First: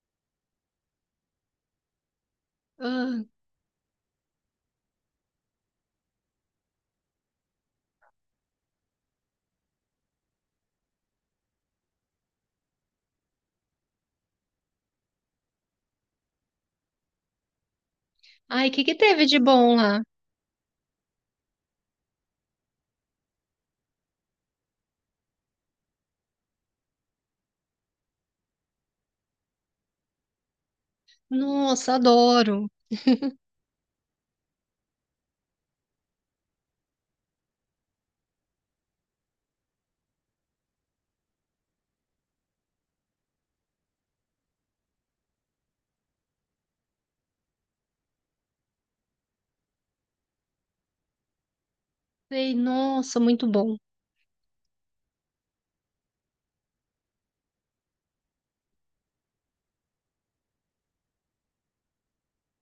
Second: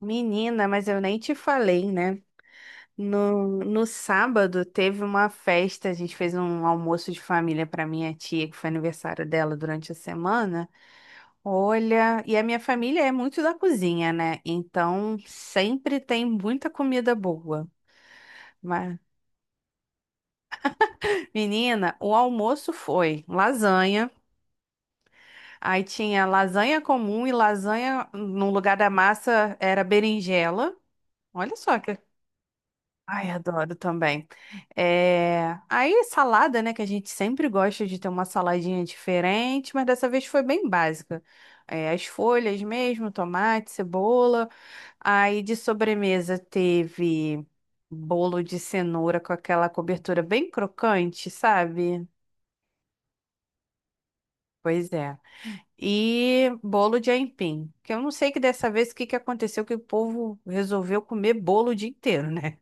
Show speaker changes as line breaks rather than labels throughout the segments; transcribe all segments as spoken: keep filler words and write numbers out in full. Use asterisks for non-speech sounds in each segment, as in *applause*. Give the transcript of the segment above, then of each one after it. Menina, mas eu nem te falei, né?
Ah,
No, no sábado teve uma festa, a gente fez um almoço de família para minha tia, que foi aniversário dela durante a semana. Olha, e a minha família é muito da cozinha, né? Então sempre tem muita comida boa.
ai, o que que
Mas,
teve de bom lá?
menina, o almoço foi lasanha, aí tinha lasanha comum e lasanha, no lugar da massa era berinjela. Olha só
Nossa,
que
adoro.
ai, adoro também. É... Aí, salada, né? Que a gente sempre gosta de ter uma saladinha diferente, mas dessa vez foi bem básica. É, as folhas mesmo, tomate, cebola. Aí, de sobremesa, teve bolo de cenoura com aquela cobertura bem crocante, sabe?
Ei, nossa, muito bom.
Pois é. E bolo de aipim. Que eu não sei que dessa vez o que que aconteceu que o povo resolveu comer bolo o dia inteiro, né?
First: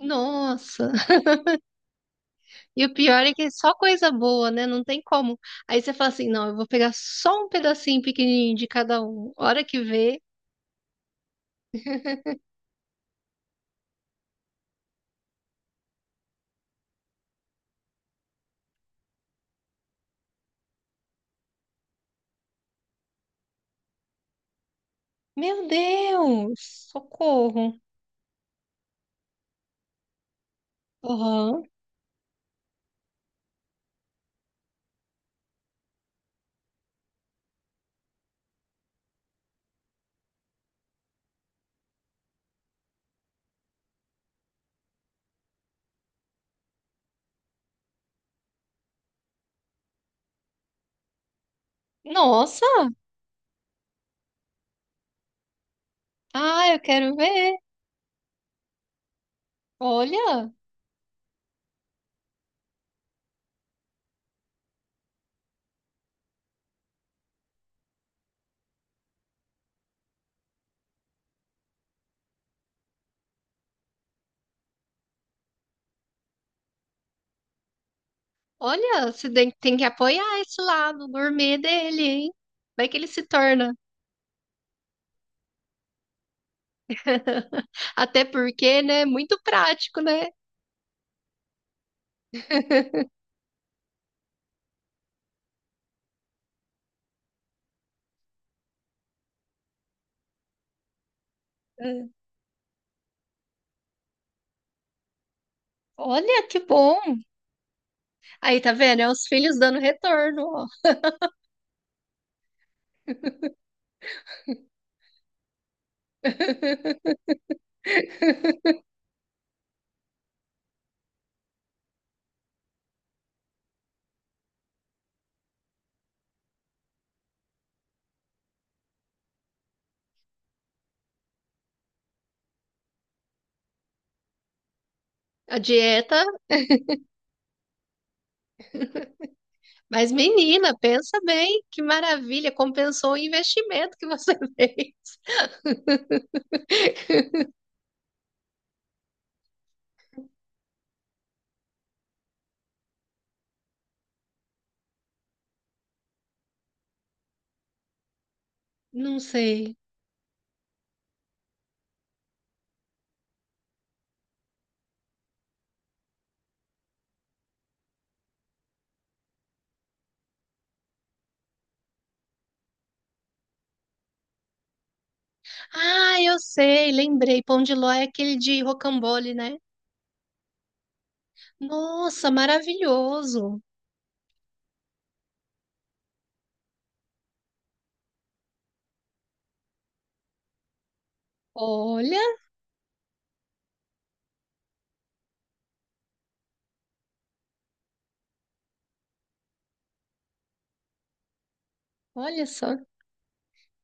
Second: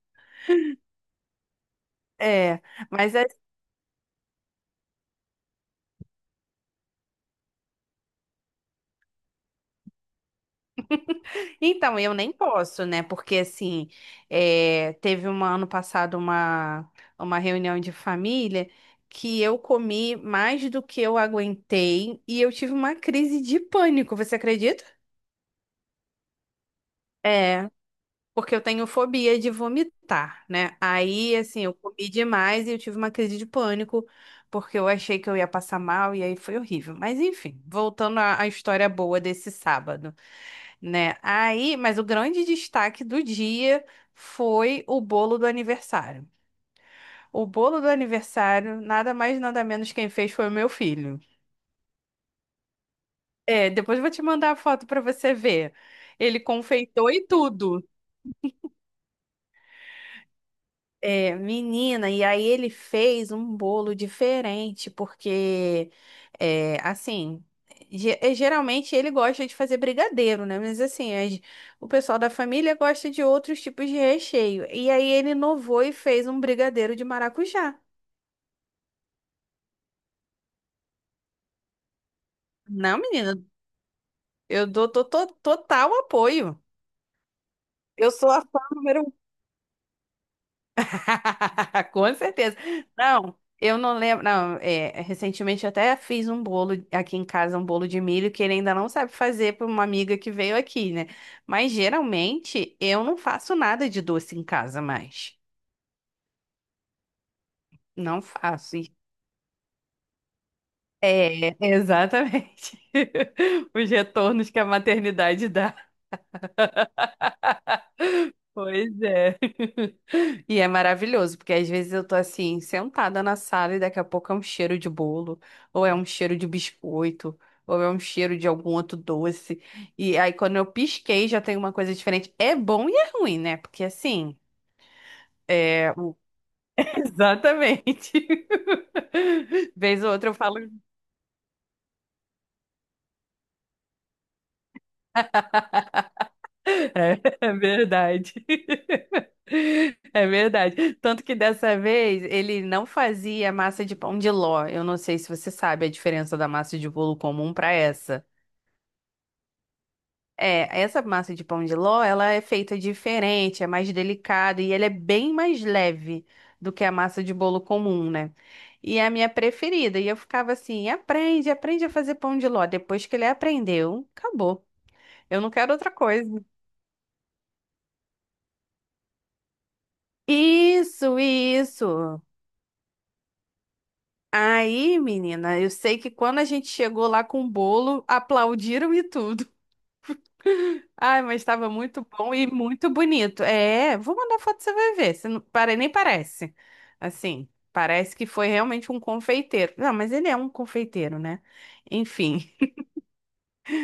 Nossa.
É,
E o
mas
pior é que é só coisa boa, né? Não tem como. Aí você fala assim, não, eu vou pegar só um pedacinho pequenininho de cada um. Hora que vê,
então, eu nem posso, né? Porque assim, é, teve um ano passado uma, uma reunião de família que eu comi mais do que eu aguentei e eu tive uma crise de pânico, você acredita?
meu Deus,
É.
socorro.
Porque eu tenho fobia de vomitar, né? Aí, assim,
Aham.
eu comi demais e eu tive uma crise de pânico, porque eu achei que eu ia passar mal e aí foi horrível. Mas, enfim, voltando à, à história boa desse sábado, né? Aí, mas o grande destaque do dia foi o bolo do aniversário. O bolo do aniversário, nada mais, nada menos quem fez foi o meu filho.
Nossa.
É, depois eu vou te mandar a foto para você ver. Ele
Ah, eu
confeitou
quero
e
ver.
tudo.
Olha,
É, menina, e aí ele fez um bolo diferente, porque, é, assim, ge- é, geralmente ele gosta de fazer brigadeiro, né? Mas, assim, as- o pessoal da família gosta de outros tipos de recheio. E aí ele inovou e fez um brigadeiro de maracujá.
olha, você tem tem que apoiar esse lado gourmet dele, hein? Vai que
Não,
ele se
menina,
torna.
eu dou to- to- total apoio.
*laughs*
Eu
Até
sou a fã
porque, né?
número
Muito prático, né?
*laughs* Com certeza. Não, eu não lembro. Não, é, recentemente eu até fiz um bolo aqui em casa, um bolo de milho, que ele ainda não sabe fazer para uma amiga que veio aqui, né? Mas
É.
geralmente eu não faço nada de doce em casa mais.
Olha que bom!
Não
Aí tá
faço. E-
vendo? É os filhos dando retorno, ó.
É, exatamente. *laughs* Os retornos que a maternidade dá.
*laughs*
Pois é. *laughs* E é maravilhoso, porque às vezes eu tô assim, sentada na sala e daqui a pouco é um cheiro de bolo, ou é um cheiro de biscoito, ou é um cheiro de algum outro doce. E aí quando eu pisquei já tem uma coisa diferente. É bom e é ruim, né? Porque assim,
A
é... o-
dieta,
*laughs* Exatamente. *laughs* Vez ou
mas
outra eu falo,
menina, pensa bem, que maravilha, compensou o investimento que você *laughs* fez.
é, *laughs* é verdade. É verdade. Tanto que dessa vez ele não fazia massa de pão de ló. Eu não sei se você sabe a diferença da massa de bolo comum para essa.
Não sei.
É, essa massa de pão de ló, ela é feita diferente, é mais delicada e ela é bem mais leve do que a massa de bolo comum, né? E é a minha preferida. E eu ficava assim, aprende, aprende a fazer pão de ló. Depois que ele aprendeu, acabou. Eu não quero outra
Ah,
coisa.
eu sei, lembrei. Pão de ló é aquele de rocambole, né?
Isso, isso.
Nossa, maravilhoso.
Aí, menina, eu sei que quando a gente chegou lá com o bolo, aplaudiram e tudo. *laughs* Ai, mas estava muito
Olha,
bom e muito bonito. É, vou mandar foto, você vai ver. Você não, pare- nem parece. Assim, parece que foi realmente um confeiteiro. Não, mas ele é um confeiteiro, né? Enfim,
olha só.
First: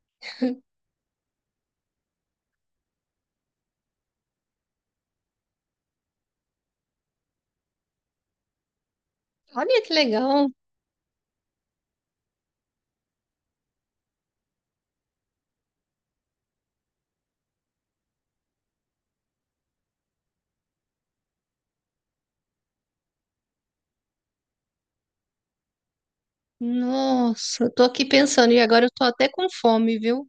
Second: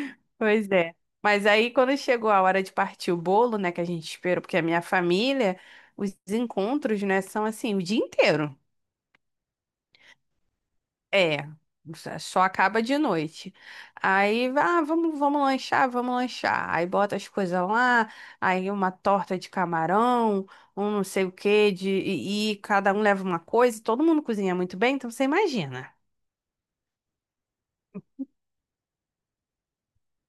*laughs* pois é. Mas aí, quando chegou a hora de partir o bolo, né, que a gente esperou, porque é a minha família, os encontros, né, são assim, o dia inteiro.
Olha que legal.
É, só só acaba de noite. Aí, ah, vamos, vamos lanchar, vamos lanchar. Aí bota as coisas lá, aí uma torta de camarão, um não sei o quê, de, e, e cada um leva uma coisa, todo mundo cozinha muito bem, então você imagina.
Nossa, eu tô aqui pensando e agora eu tô até com fome, viu?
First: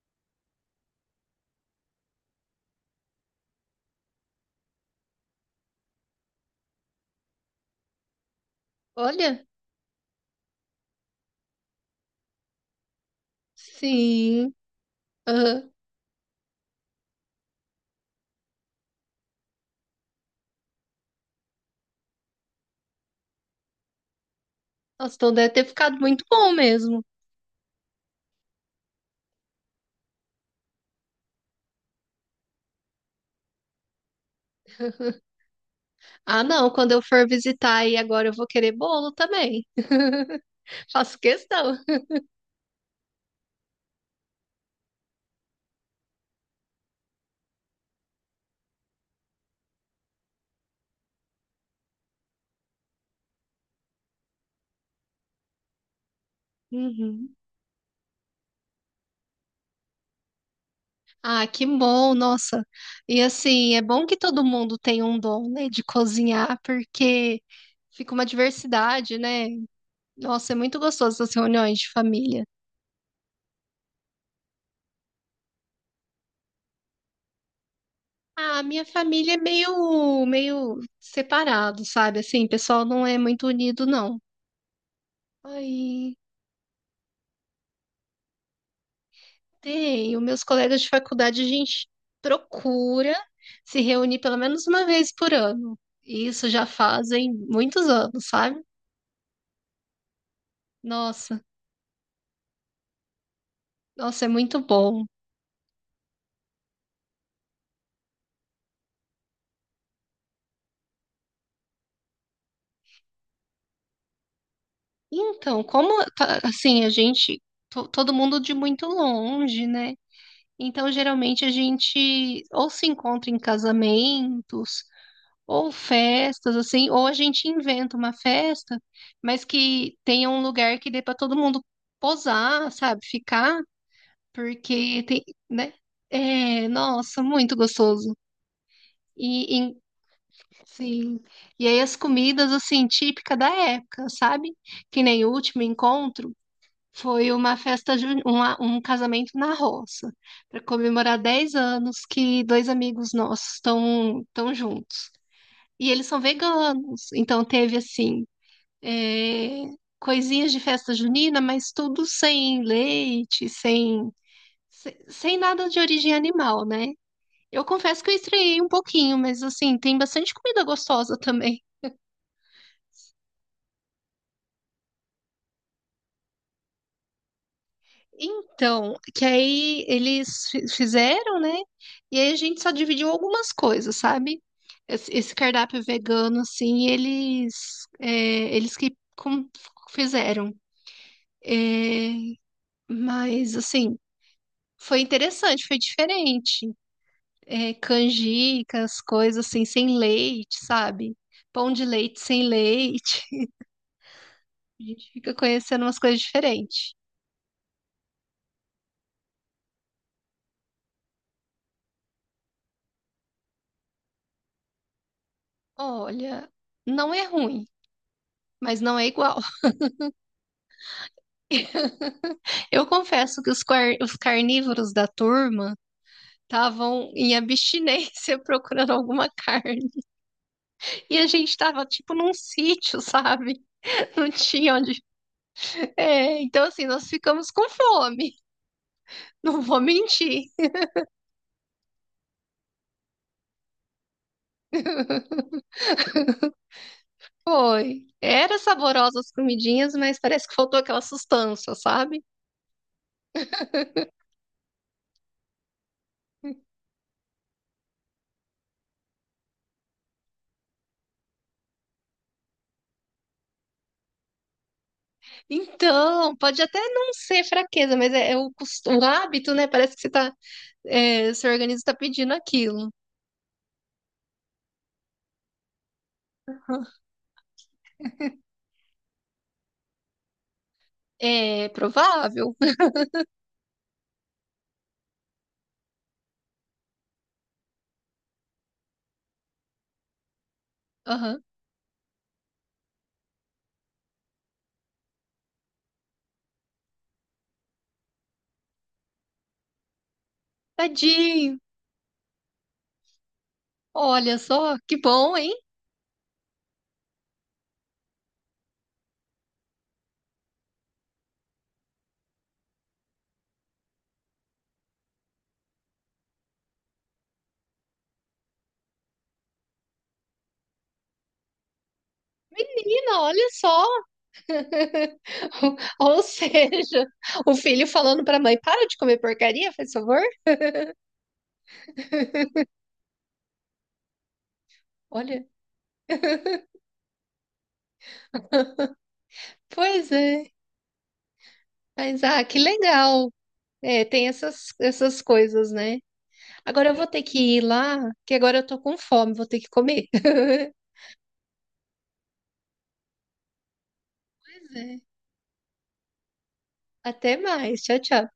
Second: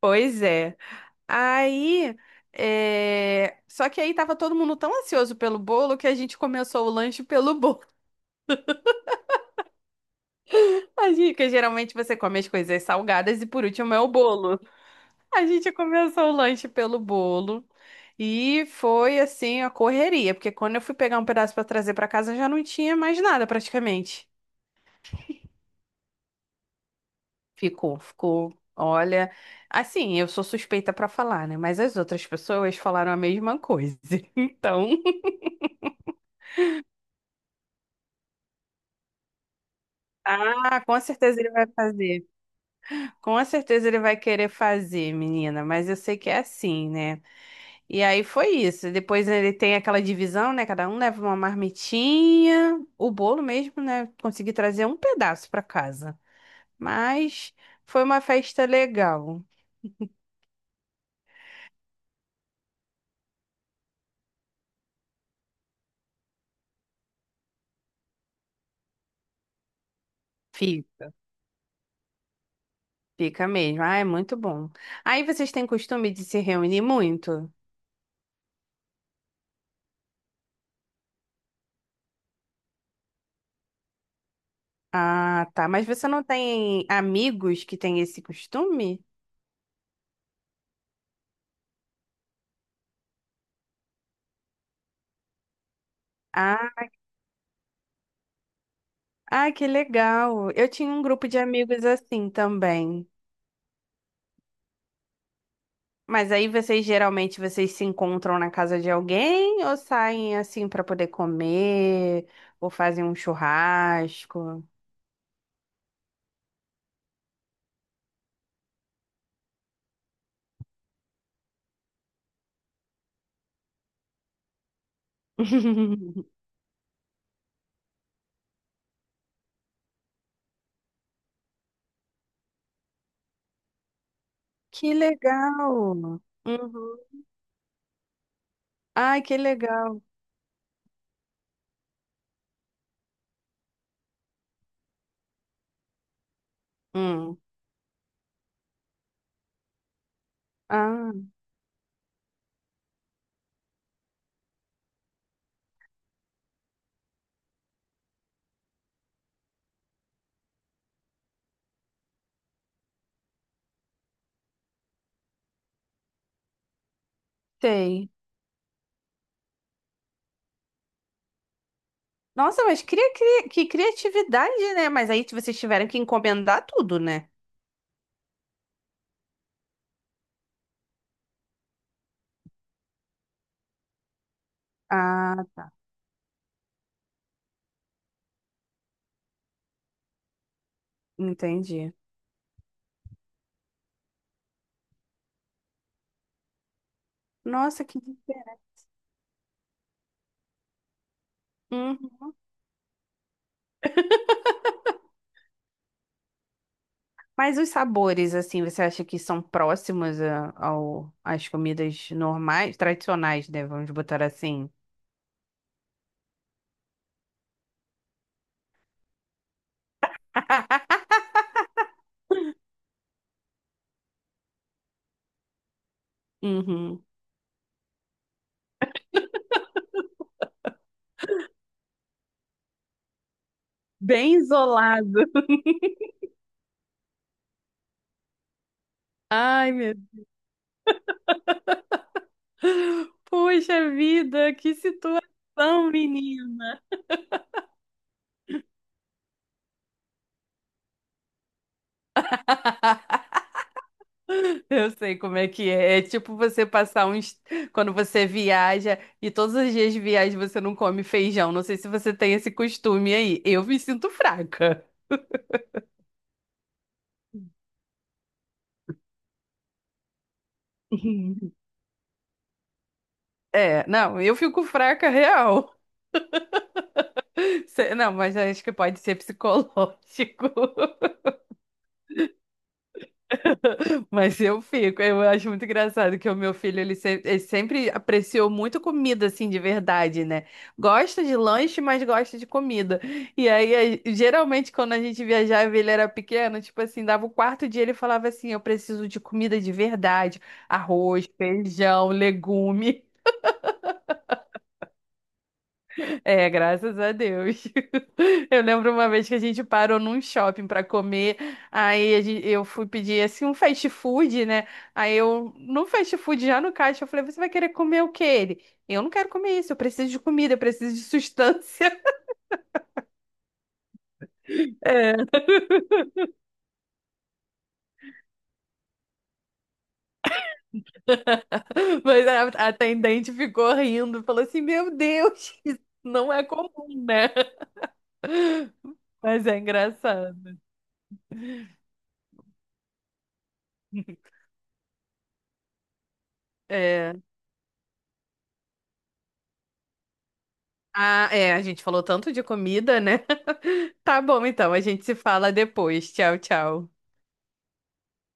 Pois é. Aí, é, só que aí tava todo mundo tão ansioso pelo bolo que a gente começou o lanche pelo bolo.
Olha,
*laughs* Porque geralmente você come as coisas salgadas e por último é o
sim.
bolo. A
Aham.
gente começou o lanche pelo bolo e foi assim a correria, porque quando eu fui pegar um pedaço para trazer para casa já não tinha mais nada praticamente.
Nossa, então deve ter ficado muito bom mesmo.
Ficou, ficou. Olha, assim, eu sou suspeita para falar, né? Mas as outras pessoas falaram a mesma coisa. *laughs* Então,
Ah, não, quando eu for visitar aí agora eu vou querer bolo também. *laughs*
ah, com
Faço
certeza ele vai
questão.
fazer. Com certeza ele vai querer fazer, menina, mas eu sei que é assim, né? E aí foi isso. Depois ele tem aquela divisão, né? Cada um leva uma marmitinha. O bolo mesmo, né? Consegui trazer um pedaço pra casa.
Uhum.
Mas foi uma festa legal.
Ah, que bom, nossa. E assim, é bom que todo mundo tem um dom, né, de cozinhar, porque fica uma diversidade, né? Nossa, é muito
Fi-
gostoso essas reuniões de família.
Fica mesmo. Ah, é muito bom. Aí vocês têm costume de se reunir muito?
Ah, minha família é meio, meio separado, sabe? Assim, o pessoal não é muito unido, não.
Ah, tá. Mas você
Aí.
não tem amigos que têm esse costume?
Tem, os meus colegas de faculdade, a gente procura se reunir pelo menos uma vez por ano. E isso já
Ah,
fazem muitos anos, sabe?
ah, que legal. Eu tinha um grupo de
Nossa,
amigos assim também.
nossa, é muito bom.
Mas aí vocês geralmente vocês se encontram na casa de alguém ou saem assim para poder comer ou fazem um churrasco?
Então, como tá- assim, a gente, to- todo mundo de muito longe, né? Então, geralmente a gente ou se encontra em casamentos, ou
*laughs*
festas, assim, ou a gente inventa uma festa, mas que tenha um lugar que dê para todo mundo posar, sabe? Ficar.
Que
Porque tem,
legal!
né? É,
Uhum.
nossa, muito gostoso.
Ai, que
E, e-
legal!
sim. E aí as comidas assim típica da época, sabe? Que nem o último encontro foi
Hum.
uma festa ju- uma- um casamento na roça, para
Ah,
comemorar dez anos que dois amigos nossos estão estão juntos. E eles são veganos, então teve assim, é, coisinhas de festa junina, mas tudo sem leite, sem se- sem nada de origem animal, né? Eu confesso que
sei.
eu estranhei um pouquinho, mas assim, tem bastante comida gostosa também.
Nossa, mas cria, cria- que criatividade, né? Mas aí vocês tiveram que encomendar tudo, né?
Então, que aí eles fi- fizeram, né? E aí a gente só dividiu algumas coisas, sabe? Esse esse
Ah,
cardápio vegano, assim, eles, é, eles que com- fizeram.
entendi.
É, mas, assim, foi interessante, foi diferente. É,
Nossa, que diferente.
canjicas, coisas assim, sem leite, sabe? Pão de leite sem leite. *laughs* A gente fica conhecendo umas coisas diferentes.
Mas os sabores, assim, você acha que são próximos a- ao, às comidas normais, tradicionais, né? Vamos botar assim.
Olha, não é ruim, mas não é igual. *laughs* Eu confesso que os, car- os carnívoros da turma
Uhum.
estavam em abstinência *laughs* procurando alguma carne. E a gente estava tipo num sítio, sabe? *laughs* Não
Bem
tinha onde.
isolado.
*laughs*
*laughs*
É, então, assim, nós ficamos com fome. *laughs* Não
Ai,
vou
meu.
mentir.
Puxa vida, que
*laughs*
situação, menina.
Foi. Era saborosa as comidinhas, mas parece que faltou aquela sustância, sabe?
*laughs* Eu sei como é que é. É tipo você passar uns. Quando você viaja e todos os dias de viagem você não come feijão. Não sei se você tem esse costume aí. Eu me sinto fraca.
Então, pode até não ser fraqueza, mas é, é o, cos- o hábito, né? Parece que você tá. É,
*laughs*
seu organismo está pedindo aquilo.
É, não, eu fico fraca real.
*laughs*
Se- Não, mas acho que pode ser psicológico. *laughs*
É provável.
Mas eu fico, eu acho muito engraçado que o meu filho, ele, se- ele sempre apreciou muito comida, assim, de verdade, né? Gosta de
Aham.
lanche, mas gosta de comida. E aí, a- geralmente, quando a gente viajava, e ele era pequeno, tipo assim, dava o quarto dia, ele falava assim, eu preciso de comida de verdade, arroz,
Tadinho.
feijão, legume.
Olha só, que bom, hein?
É, graças a Deus. *laughs* Eu lembro uma vez que a gente parou num shopping para comer, aí a gen- eu fui pedir assim um fast food, né? Aí eu, no fast food, já no caixa, eu falei: Você vai querer comer o que Ele, eu não quero comer isso, eu preciso de comida, eu preciso de sustância. *laughs*
Menina, olha só.
É.
*laughs* Ou seja, o filho falando para a mãe: para de comer porcaria, faz favor.
Mas a a atendente ficou rindo, falou assim: Meu
Olha,
Deus, *laughs* isso não é comum, né? *laughs* Mas é
pois é.
engraçado.
Mas, ah, que legal. É, tem essas, essas coisas, né? Agora eu vou
É.
ter que ir lá, que agora eu tô com fome, vou ter que comer. *laughs*
Ah, é, a gente falou tanto de comida, né? Tá bom, então,
Pois
a
é.
gente se fala depois. Tchau, tchau.
Até mais. Tchau, tchau.